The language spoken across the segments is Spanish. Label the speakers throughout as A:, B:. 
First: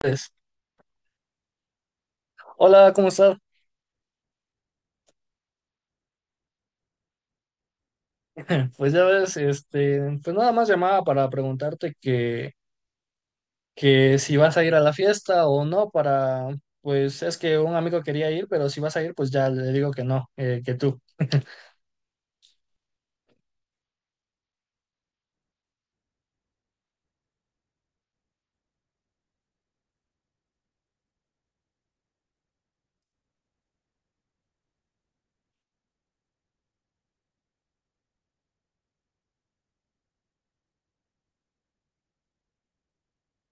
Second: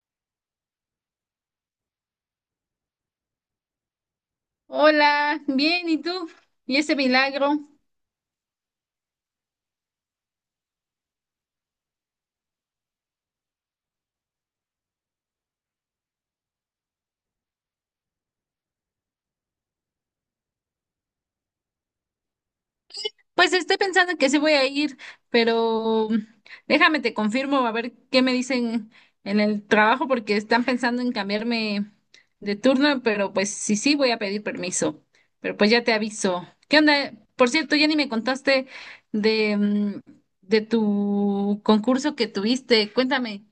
A: Pues. Hola, ¿cómo estás?
B: Hola, bien, ¿y tú? ¿Y ese milagro?
A: Pues ya ves, este, pues nada más llamaba para preguntarte que si vas a ir a la fiesta o no, para, pues es que un amigo quería ir, pero si vas a ir, pues ya le digo que no, que tú.
B: Pues estoy pensando que sí voy a ir, pero déjame te confirmo a ver qué me dicen en el trabajo porque están pensando en cambiarme de turno, pero pues sí, sí voy a pedir permiso. Pero pues ya te aviso. ¿Qué onda? Por cierto, ya ni me contaste de, de tu concurso que tuviste. Cuéntame.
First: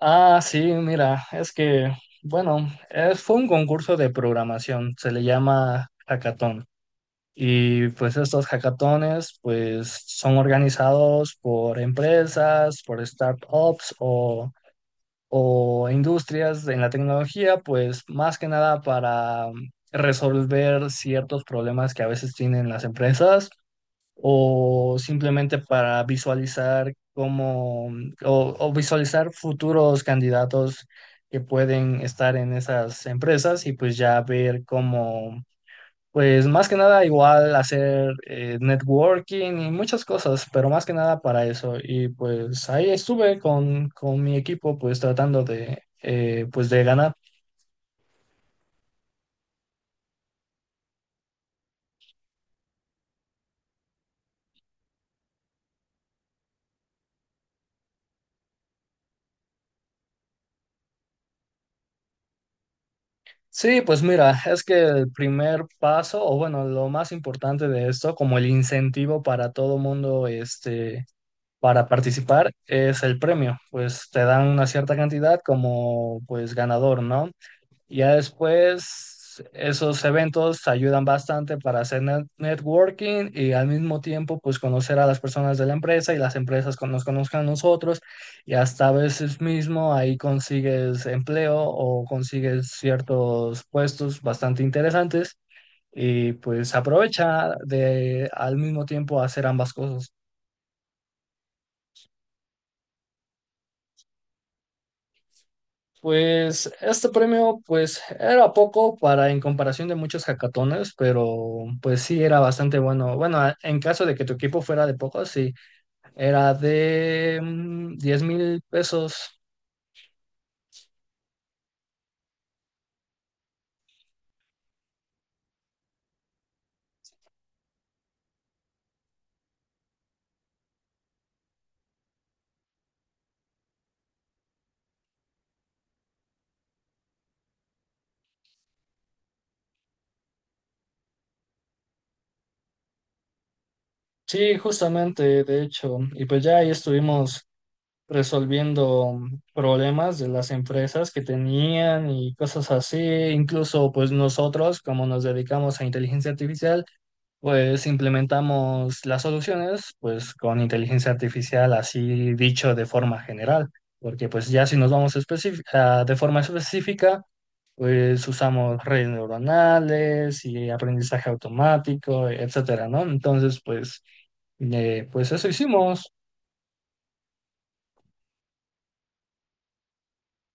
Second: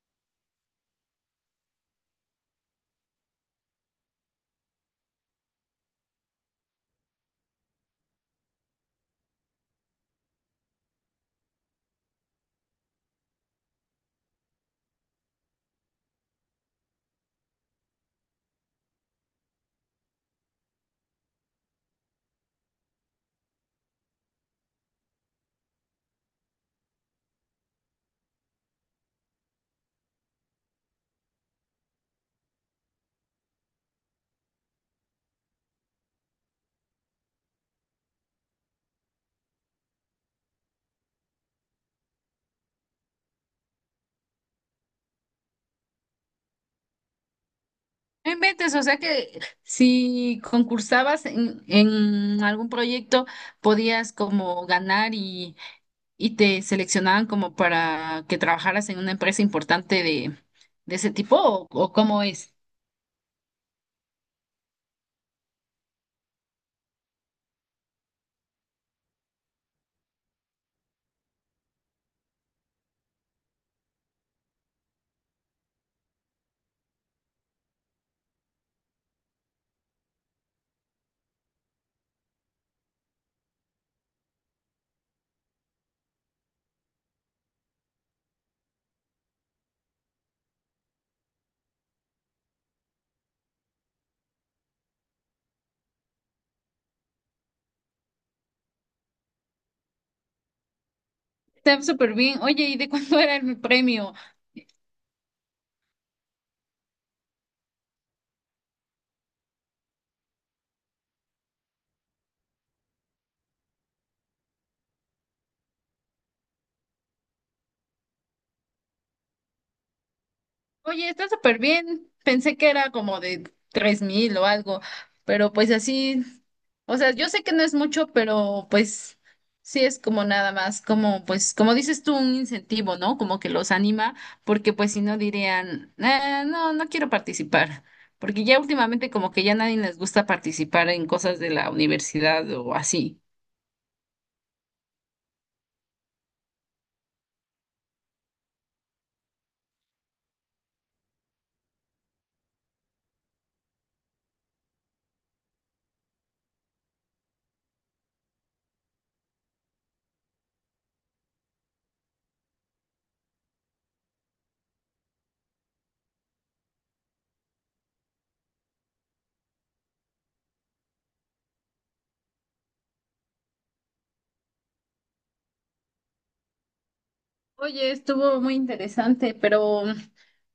A: Ah, sí, mira, es que, bueno, fue un concurso de programación, se le llama hackathon. Y pues estos hackatones, pues son organizados por empresas, por startups o industrias en la tecnología, pues más que nada para resolver ciertos problemas que a veces tienen las empresas o simplemente para visualizar cómo o visualizar futuros candidatos que pueden estar en esas empresas y pues ya ver cómo pues más que nada igual hacer networking y muchas cosas, pero más que nada para eso. Y pues ahí estuve con mi equipo pues tratando de pues de ganar.
B: No inventes, o sea que si concursabas en algún proyecto, podías como ganar y te seleccionaban como para que trabajaras en una empresa importante de ese tipo, o cómo es.
A: Sí, pues mira, es que el primer paso, o bueno, lo más importante de esto, como el incentivo para todo mundo, este, para participar, es el premio. Pues te dan una cierta cantidad como pues ganador, ¿no? Ya después, esos eventos ayudan bastante para hacer networking y al mismo tiempo, pues conocer a las personas de la empresa y las empresas nos conozcan a nosotros y hasta a veces mismo ahí consigues empleo o consigues ciertos puestos bastante interesantes y pues aprovecha de al mismo tiempo hacer ambas cosas.
B: Está súper bien. Oye, ¿y de cuánto era el premio?
A: Pues este premio pues era poco para en comparación de muchos hackatones, pero pues sí era bastante bueno. Bueno, en caso de que tu equipo fuera de poco, sí, era de 10 mil pesos.
B: Oye, está súper bien. Pensé que era como de 3 mil o algo, pero pues así, o sea, yo sé que no es mucho, pero pues sí es como nada más, como pues, como dices tú, un incentivo, ¿no? Como que los anima, porque pues si no dirían, "Ah, no, no quiero participar, porque ya últimamente como que ya nadie les gusta participar en cosas de la universidad o así."
A: Sí, justamente, de hecho. Y pues ya ahí estuvimos resolviendo problemas de las empresas que tenían y cosas así. Incluso pues nosotros, como nos dedicamos a inteligencia artificial, pues implementamos las soluciones pues con inteligencia artificial, así dicho de forma general, porque pues ya si nos vamos de forma específica, pues usamos redes neuronales y aprendizaje automático, etcétera, ¿no? Entonces, pues, pues eso hicimos.
B: Oye, estuvo muy interesante, pero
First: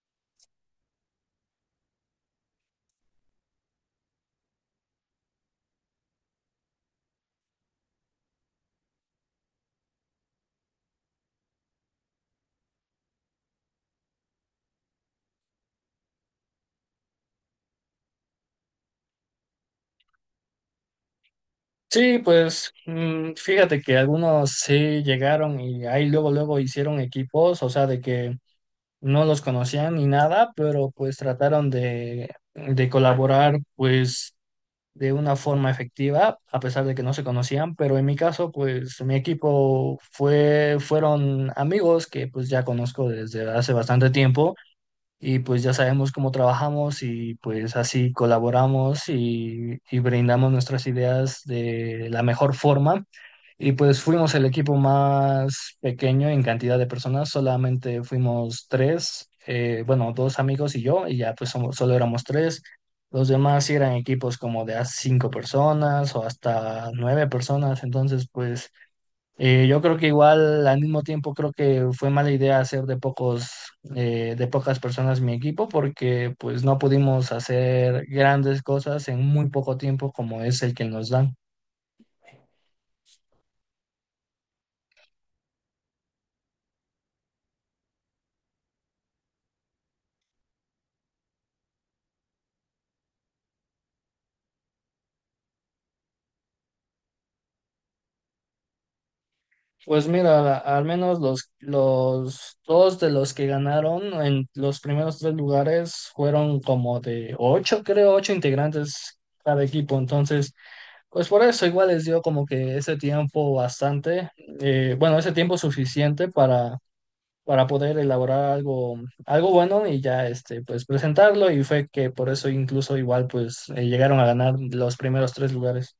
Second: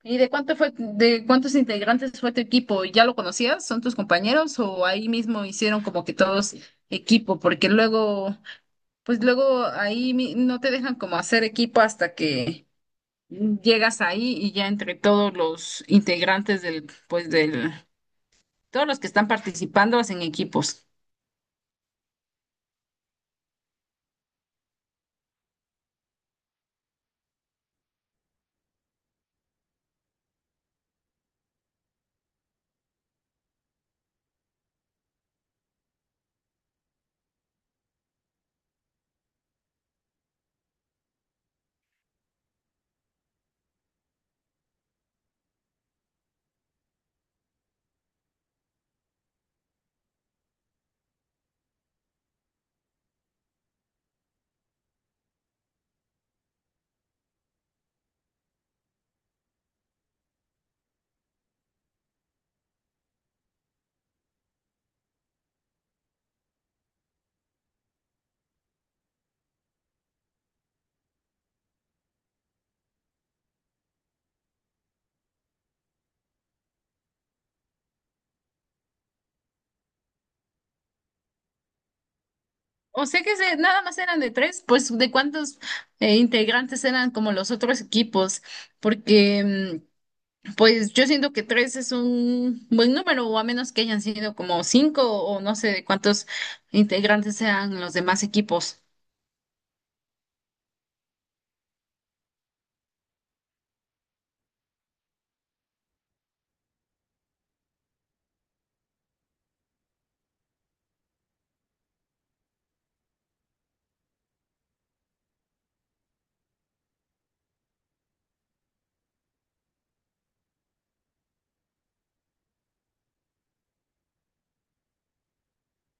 B: ¿y de cuánto fue, de cuántos integrantes fue tu equipo? ¿Ya lo conocías? ¿Son tus compañeros o ahí mismo hicieron como que todos equipo? Porque luego, pues luego ahí mi- no te dejan como hacer equipo hasta que llegas ahí y ya entre todos los integrantes del, pues del, todos los que están participando hacen equipos.
A: Sí, pues fíjate que algunos sí llegaron y ahí luego, luego hicieron equipos, o sea, de que no los conocían ni nada, pero pues trataron de colaborar pues de una forma efectiva, a pesar de que no se conocían, pero en mi caso pues mi equipo fueron amigos que pues ya conozco desde hace bastante tiempo y pues ya sabemos cómo trabajamos y pues así colaboramos y brindamos nuestras ideas de la mejor forma. Y pues fuimos el equipo más pequeño en cantidad de personas, solamente fuimos tres, bueno, dos amigos y yo, y ya pues somos, solo éramos tres. Los demás sí eran equipos como de a cinco personas o hasta nueve personas, entonces pues yo creo que igual al mismo tiempo creo que fue mala idea hacer de pocos de pocas personas mi equipo porque pues no pudimos hacer grandes cosas en muy poco tiempo como es el que nos dan.
B: O sea que se- nada más eran de tres, pues ¿de cuántos integrantes eran como los otros equipos? Porque, pues yo siento que tres es un buen número, o a menos que hayan sido como cinco o no sé de cuántos integrantes sean los demás equipos.
A: Pues mira, al menos los dos de los que ganaron en los primeros tres lugares fueron como de ocho, creo, ocho integrantes cada equipo. Entonces, pues por eso igual les dio como que ese tiempo bastante, bueno, ese tiempo suficiente para poder elaborar algo, algo bueno y ya este, pues presentarlo y fue que por eso incluso igual pues llegaron a ganar los primeros tres lugares.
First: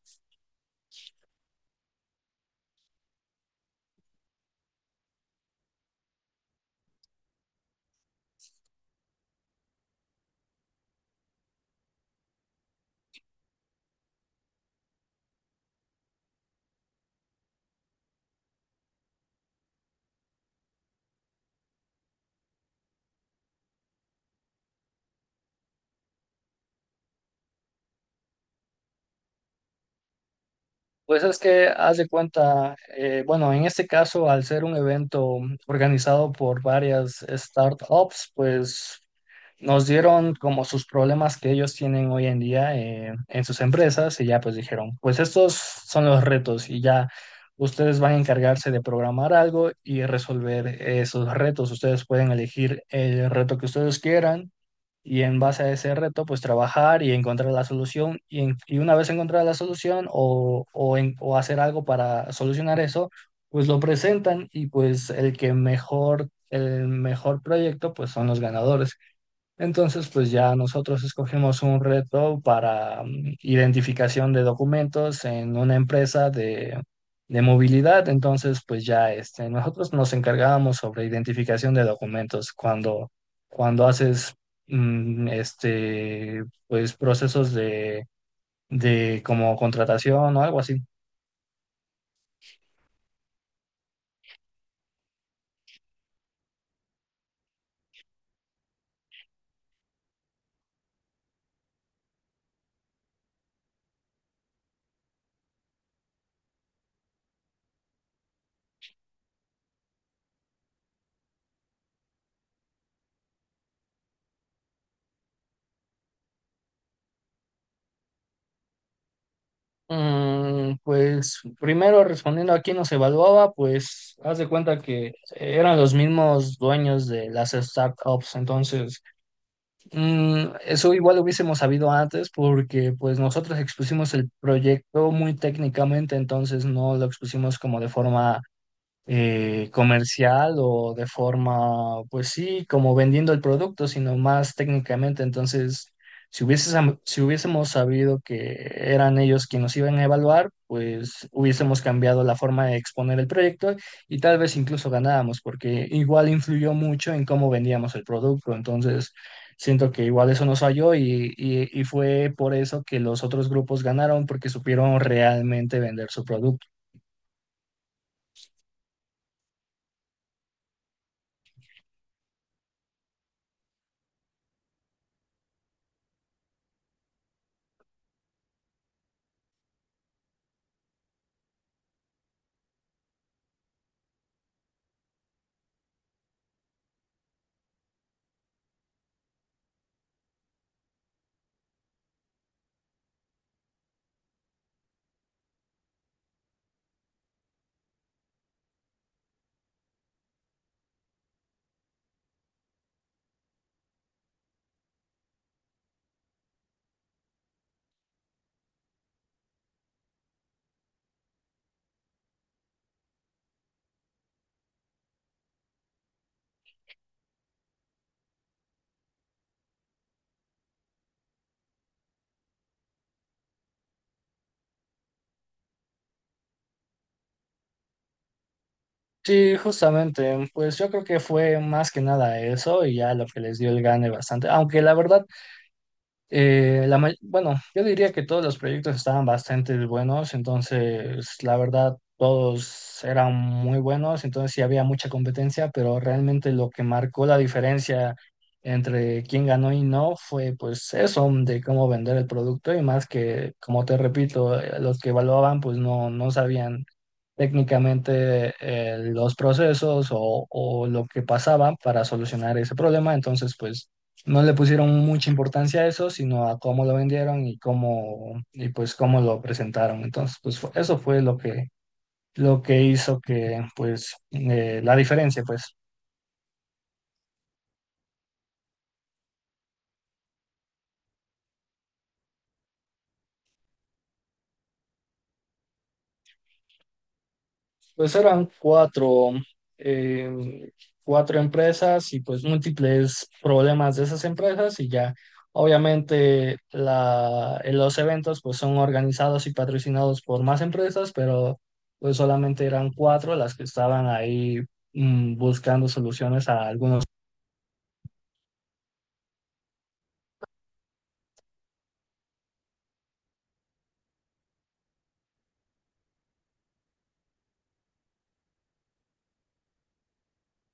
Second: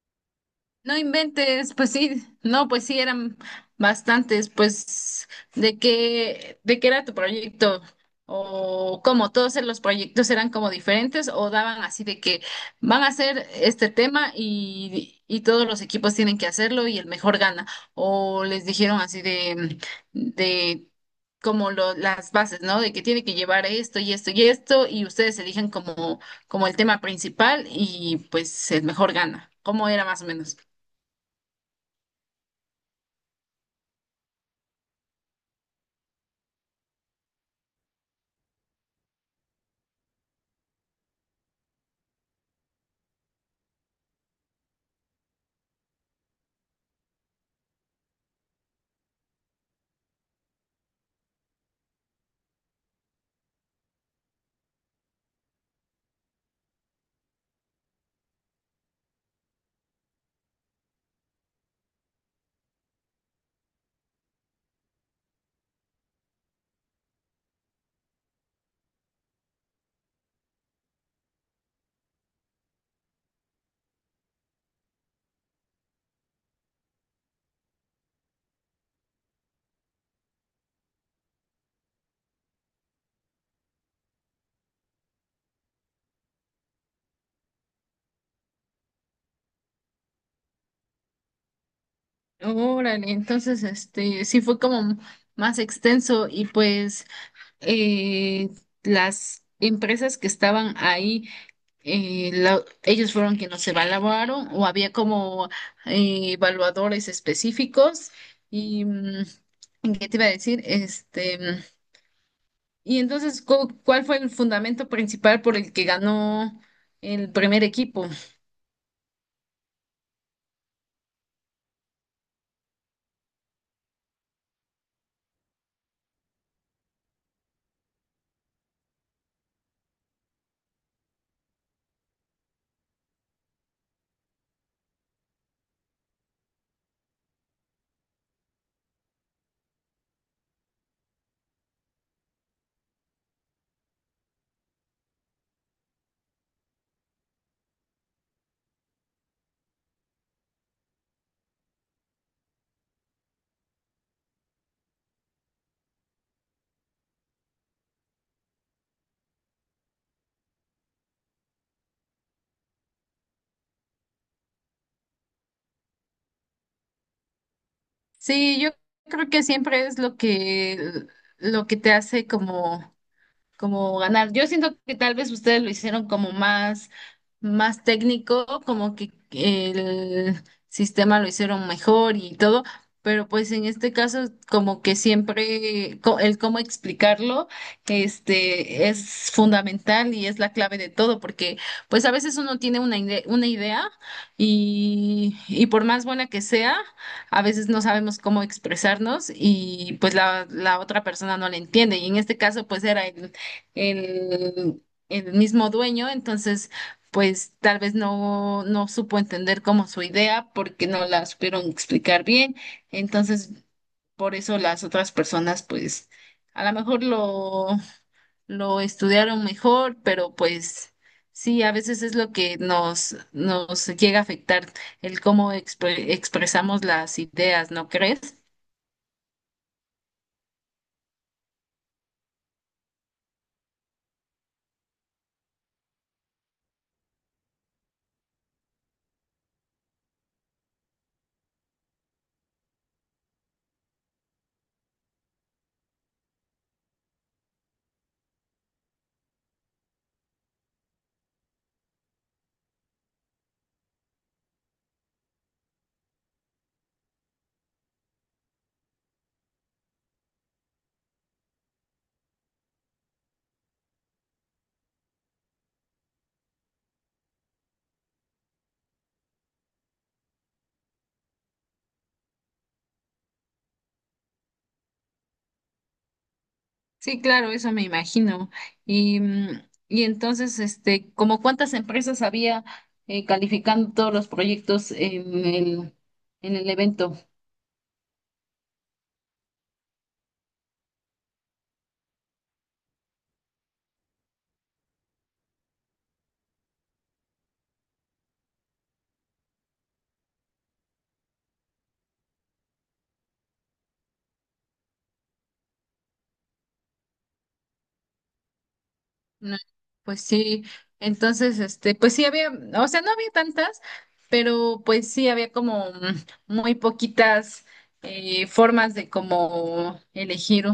B: No inventes, pues sí, no, pues sí, eran bastantes, pues, de qué era tu proyecto? O cómo todos los proyectos eran como diferentes o daban así de que van a hacer este tema y todos los equipos tienen que hacerlo y el mejor gana. O les dijeron así de como lo- las bases, ¿no? De que tiene que llevar esto y esto y esto y ustedes eligen como, como el tema principal y pues el mejor gana. ¿Cómo era más o menos?
A: Pues es que haz de cuenta, bueno, en este caso, al ser un evento organizado por varias startups, pues nos dieron como sus problemas que ellos tienen hoy en día en sus empresas y ya pues dijeron, pues estos son los retos y ya ustedes van a encargarse de programar algo y resolver esos retos. Ustedes pueden elegir el reto que ustedes quieran y en base a ese reto, pues trabajar y encontrar la solución. Y una vez encontrada la solución o hacer algo para solucionar eso, pues lo presentan y pues el que mejor, el mejor proyecto, pues son los ganadores. Entonces, pues ya nosotros escogimos un reto para identificación de documentos en una empresa de movilidad. Entonces, pues ya este, nosotros nos encargábamos sobre identificación de documentos cuando haces este, pues procesos de como contratación o algo así.
B: Órale, entonces este sí fue como más extenso y pues eh, las empresas que estaban ahí, la- ellos fueron quienes se evaluaron o había como evaluadores específicos y, ¿qué te iba a decir? Este, y entonces, cu- ¿cuál fue el fundamento principal por el que ganó el primer equipo?
A: Pues primero respondiendo a quién nos evaluaba, pues haz de cuenta que eran los mismos dueños de las startups, entonces eso igual lo hubiésemos sabido antes porque pues nosotros expusimos el proyecto muy técnicamente, entonces no lo expusimos como de forma comercial o de forma, pues sí, como vendiendo el producto, sino más técnicamente. Entonces, si si hubiésemos sabido que eran ellos quienes nos iban a evaluar, pues hubiésemos cambiado la forma de exponer el proyecto y tal vez incluso ganábamos, porque igual influyó mucho en cómo vendíamos el producto. Entonces, siento que igual eso nos falló y fue por eso que los otros grupos ganaron, porque supieron realmente vender su producto.
B: Sí, yo creo que siempre es lo que te hace como como ganar. Yo siento que tal vez ustedes lo hicieron como más, más técnico, como que el sistema lo hicieron mejor y todo, pero pues en este caso como que siempre co- el cómo explicarlo, este, es fundamental y es la clave de todo, porque pues a veces uno tiene una ide- una idea y por más buena que sea, a veces no sabemos cómo expresarnos y pues la otra persona no la entiende. Y en este caso pues era el, el mismo dueño, entonces pues tal vez no, no supo entender como su idea porque no la supieron explicar bien, entonces por eso las otras personas pues a lo mejor lo estudiaron mejor, pero pues sí, a veces es lo que nos, nos llega a afectar el cómo expre- expresamos las ideas, ¿no crees?
A: Sí, justamente, pues yo creo que fue más que nada eso y ya lo que les dio el gane bastante, aunque la verdad, bueno, yo diría que todos los proyectos estaban bastante buenos, entonces la verdad todos eran muy buenos, entonces sí había mucha competencia, pero realmente lo que marcó la diferencia entre quién ganó y no fue pues eso de cómo vender el producto y más que, como te repito, los que evaluaban pues no, no sabían técnicamente los procesos o lo que pasaba para solucionar ese problema. Entonces, pues no le pusieron mucha importancia a eso, sino a cómo lo vendieron y cómo, y pues cómo lo presentaron. Entonces, pues eso fue lo que hizo que, pues, la diferencia, pues.
B: Sí, claro, eso me imagino. Y, y entonces, este, ¿como cuántas empresas había calificando todos los proyectos en el evento?
A: Pues eran eh, cuatro empresas y pues múltiples problemas de esas empresas y ya obviamente la, en los eventos pues son organizados y patrocinados por más empresas, pero pues solamente eran cuatro las que estaban ahí buscando soluciones a algunos.
B: No, pues sí, entonces, este, pues sí había, o sea, no había tantas, pero pues sí había como muy poquitas formas de como elegir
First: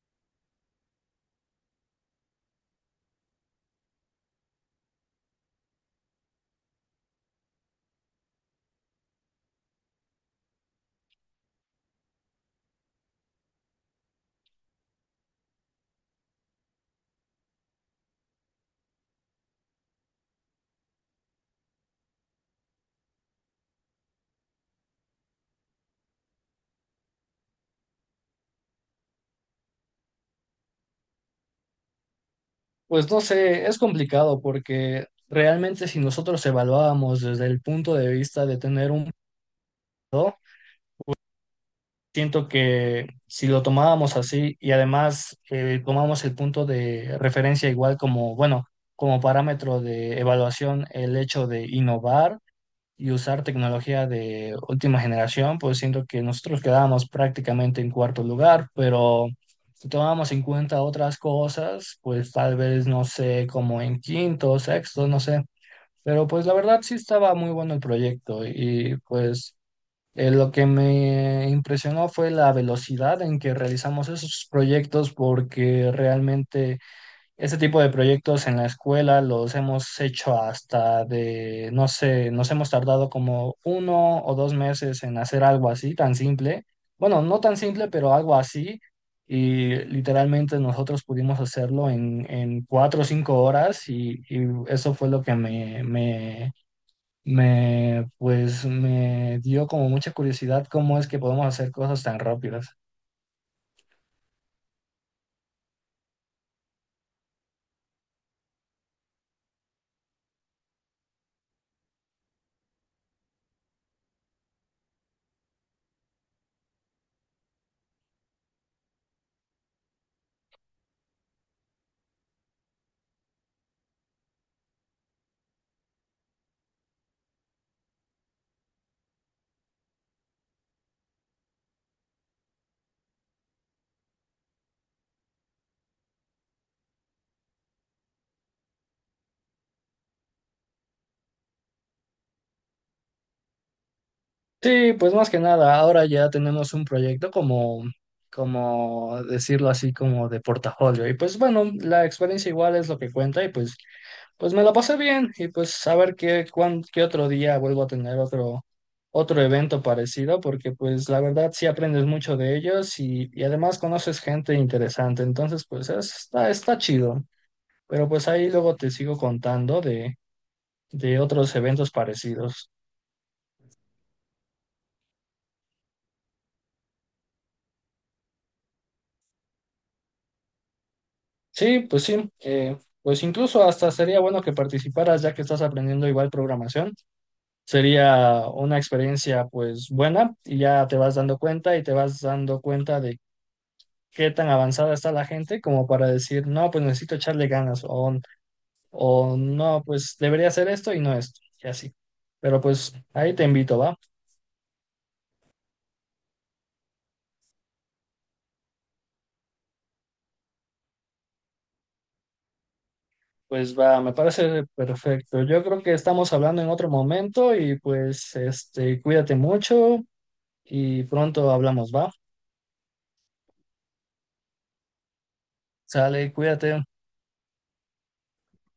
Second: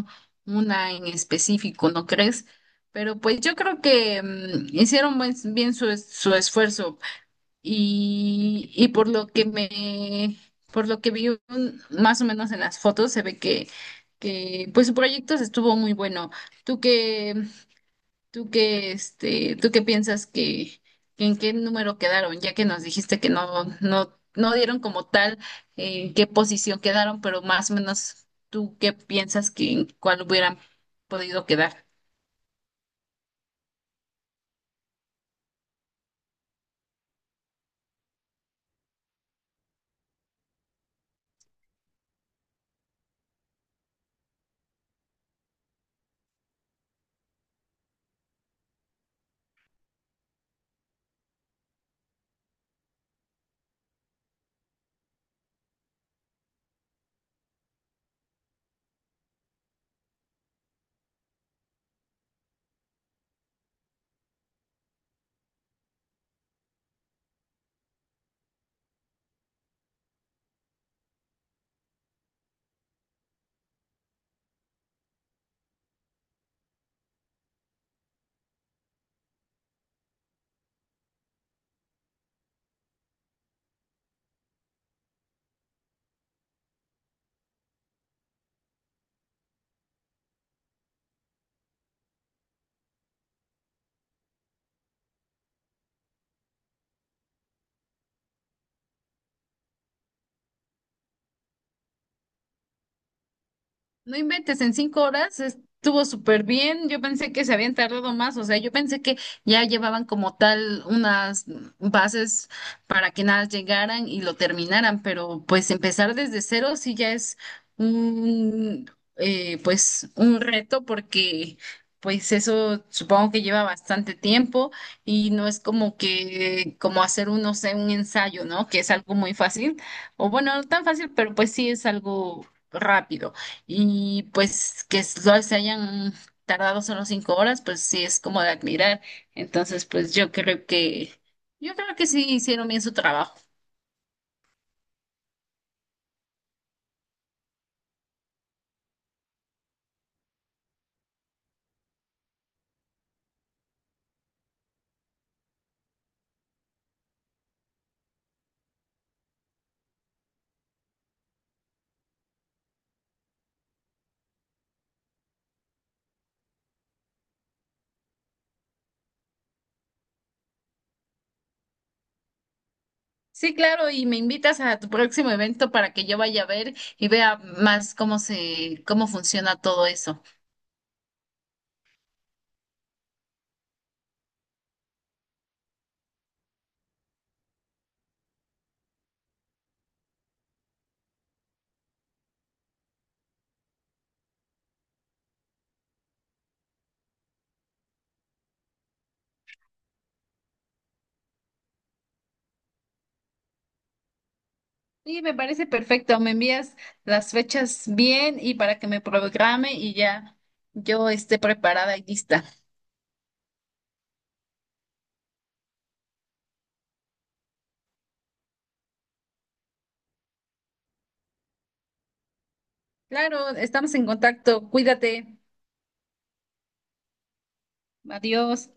B: una en específico, ¿no crees? Pero pues yo creo que hicieron buen- bien su, es- su esfuerzo. Y por lo que me, por lo que vi un- más o menos en las fotos, se ve que pues su proyecto se estuvo muy bueno. ¿Tú qué, tú qué, este, tú qué piensas que en qué número quedaron? Ya que nos dijiste que no, no, no dieron como tal en qué posición quedaron, pero más o menos tú qué piensas que en cuál hubieran podido quedar.
A: Pues no sé, es complicado porque realmente si nosotros evaluábamos desde el punto de vista de tener un siento que si lo tomábamos así y además tomamos el punto de referencia igual como, bueno, como parámetro de evaluación el hecho de innovar y usar tecnología de última generación, pues siento que nosotros quedábamos prácticamente en cuarto lugar, pero si tomábamos en cuenta otras cosas, pues tal vez, no sé, como en quinto, sexto, no sé. Pero pues la verdad sí estaba muy bueno el proyecto y pues... Lo que me impresionó fue la velocidad en que realizamos esos proyectos, porque realmente ese tipo de proyectos en la escuela los hemos hecho hasta de, no sé, nos hemos tardado como uno o dos meses en hacer algo así, tan simple. Bueno, no tan simple, pero algo así. Y literalmente nosotros pudimos hacerlo en, cuatro o cinco horas y eso fue lo que pues me dio como mucha curiosidad cómo es que podemos hacer cosas tan rápidas.
B: No inventes, en 5 horas estuvo súper bien. Yo pensé que se habían tardado más, o sea, yo pensé que ya llevaban como tal unas bases para que nada llegaran y lo terminaran, pero pues empezar desde cero sí ya es un, pues un reto porque pues eso supongo que lleva bastante tiempo y no es como que, como hacer un, no sé, un ensayo, ¿no? Que es algo muy fácil, o bueno, no tan fácil, pero pues sí es algo rápido. Y pues que solo se hayan tardado solo 5 horas, pues sí es como de admirar. Entonces, pues yo creo que sí hicieron bien su trabajo.
A: Sí, pues más que nada, ahora ya tenemos un proyecto como decirlo así, como de portafolio. Y pues bueno, la experiencia igual es lo que cuenta y pues, me lo pasé bien y pues a ver qué, qué otro día vuelvo a tener otro, otro evento parecido porque pues la verdad sí aprendes mucho de ellos y además conoces gente interesante. Entonces pues está, está chido. Pero pues ahí luego te sigo contando de otros eventos parecidos.
B: Sí, claro, y me invitas a tu próximo evento para que yo vaya a ver y vea más cómo se, cómo funciona todo eso.
A: Sí, pues sí. Pues incluso hasta sería bueno que participaras ya que estás aprendiendo igual programación. Sería una experiencia pues buena y ya te vas dando cuenta y te vas dando cuenta de qué tan avanzada está la gente como para decir, no, pues necesito echarle ganas o no, pues debería hacer esto y no esto y así. Pero pues ahí te invito, ¿va?
B: Sí, me parece perfecto. Me envías las fechas bien y para que me programe y ya yo esté preparada y lista.
A: Pues va, me parece perfecto. Yo creo que estamos hablando en otro momento y pues este, cuídate mucho y pronto hablamos, ¿va?
B: Claro, estamos en contacto. Cuídate.
A: Sale, cuídate.
B: Adiós.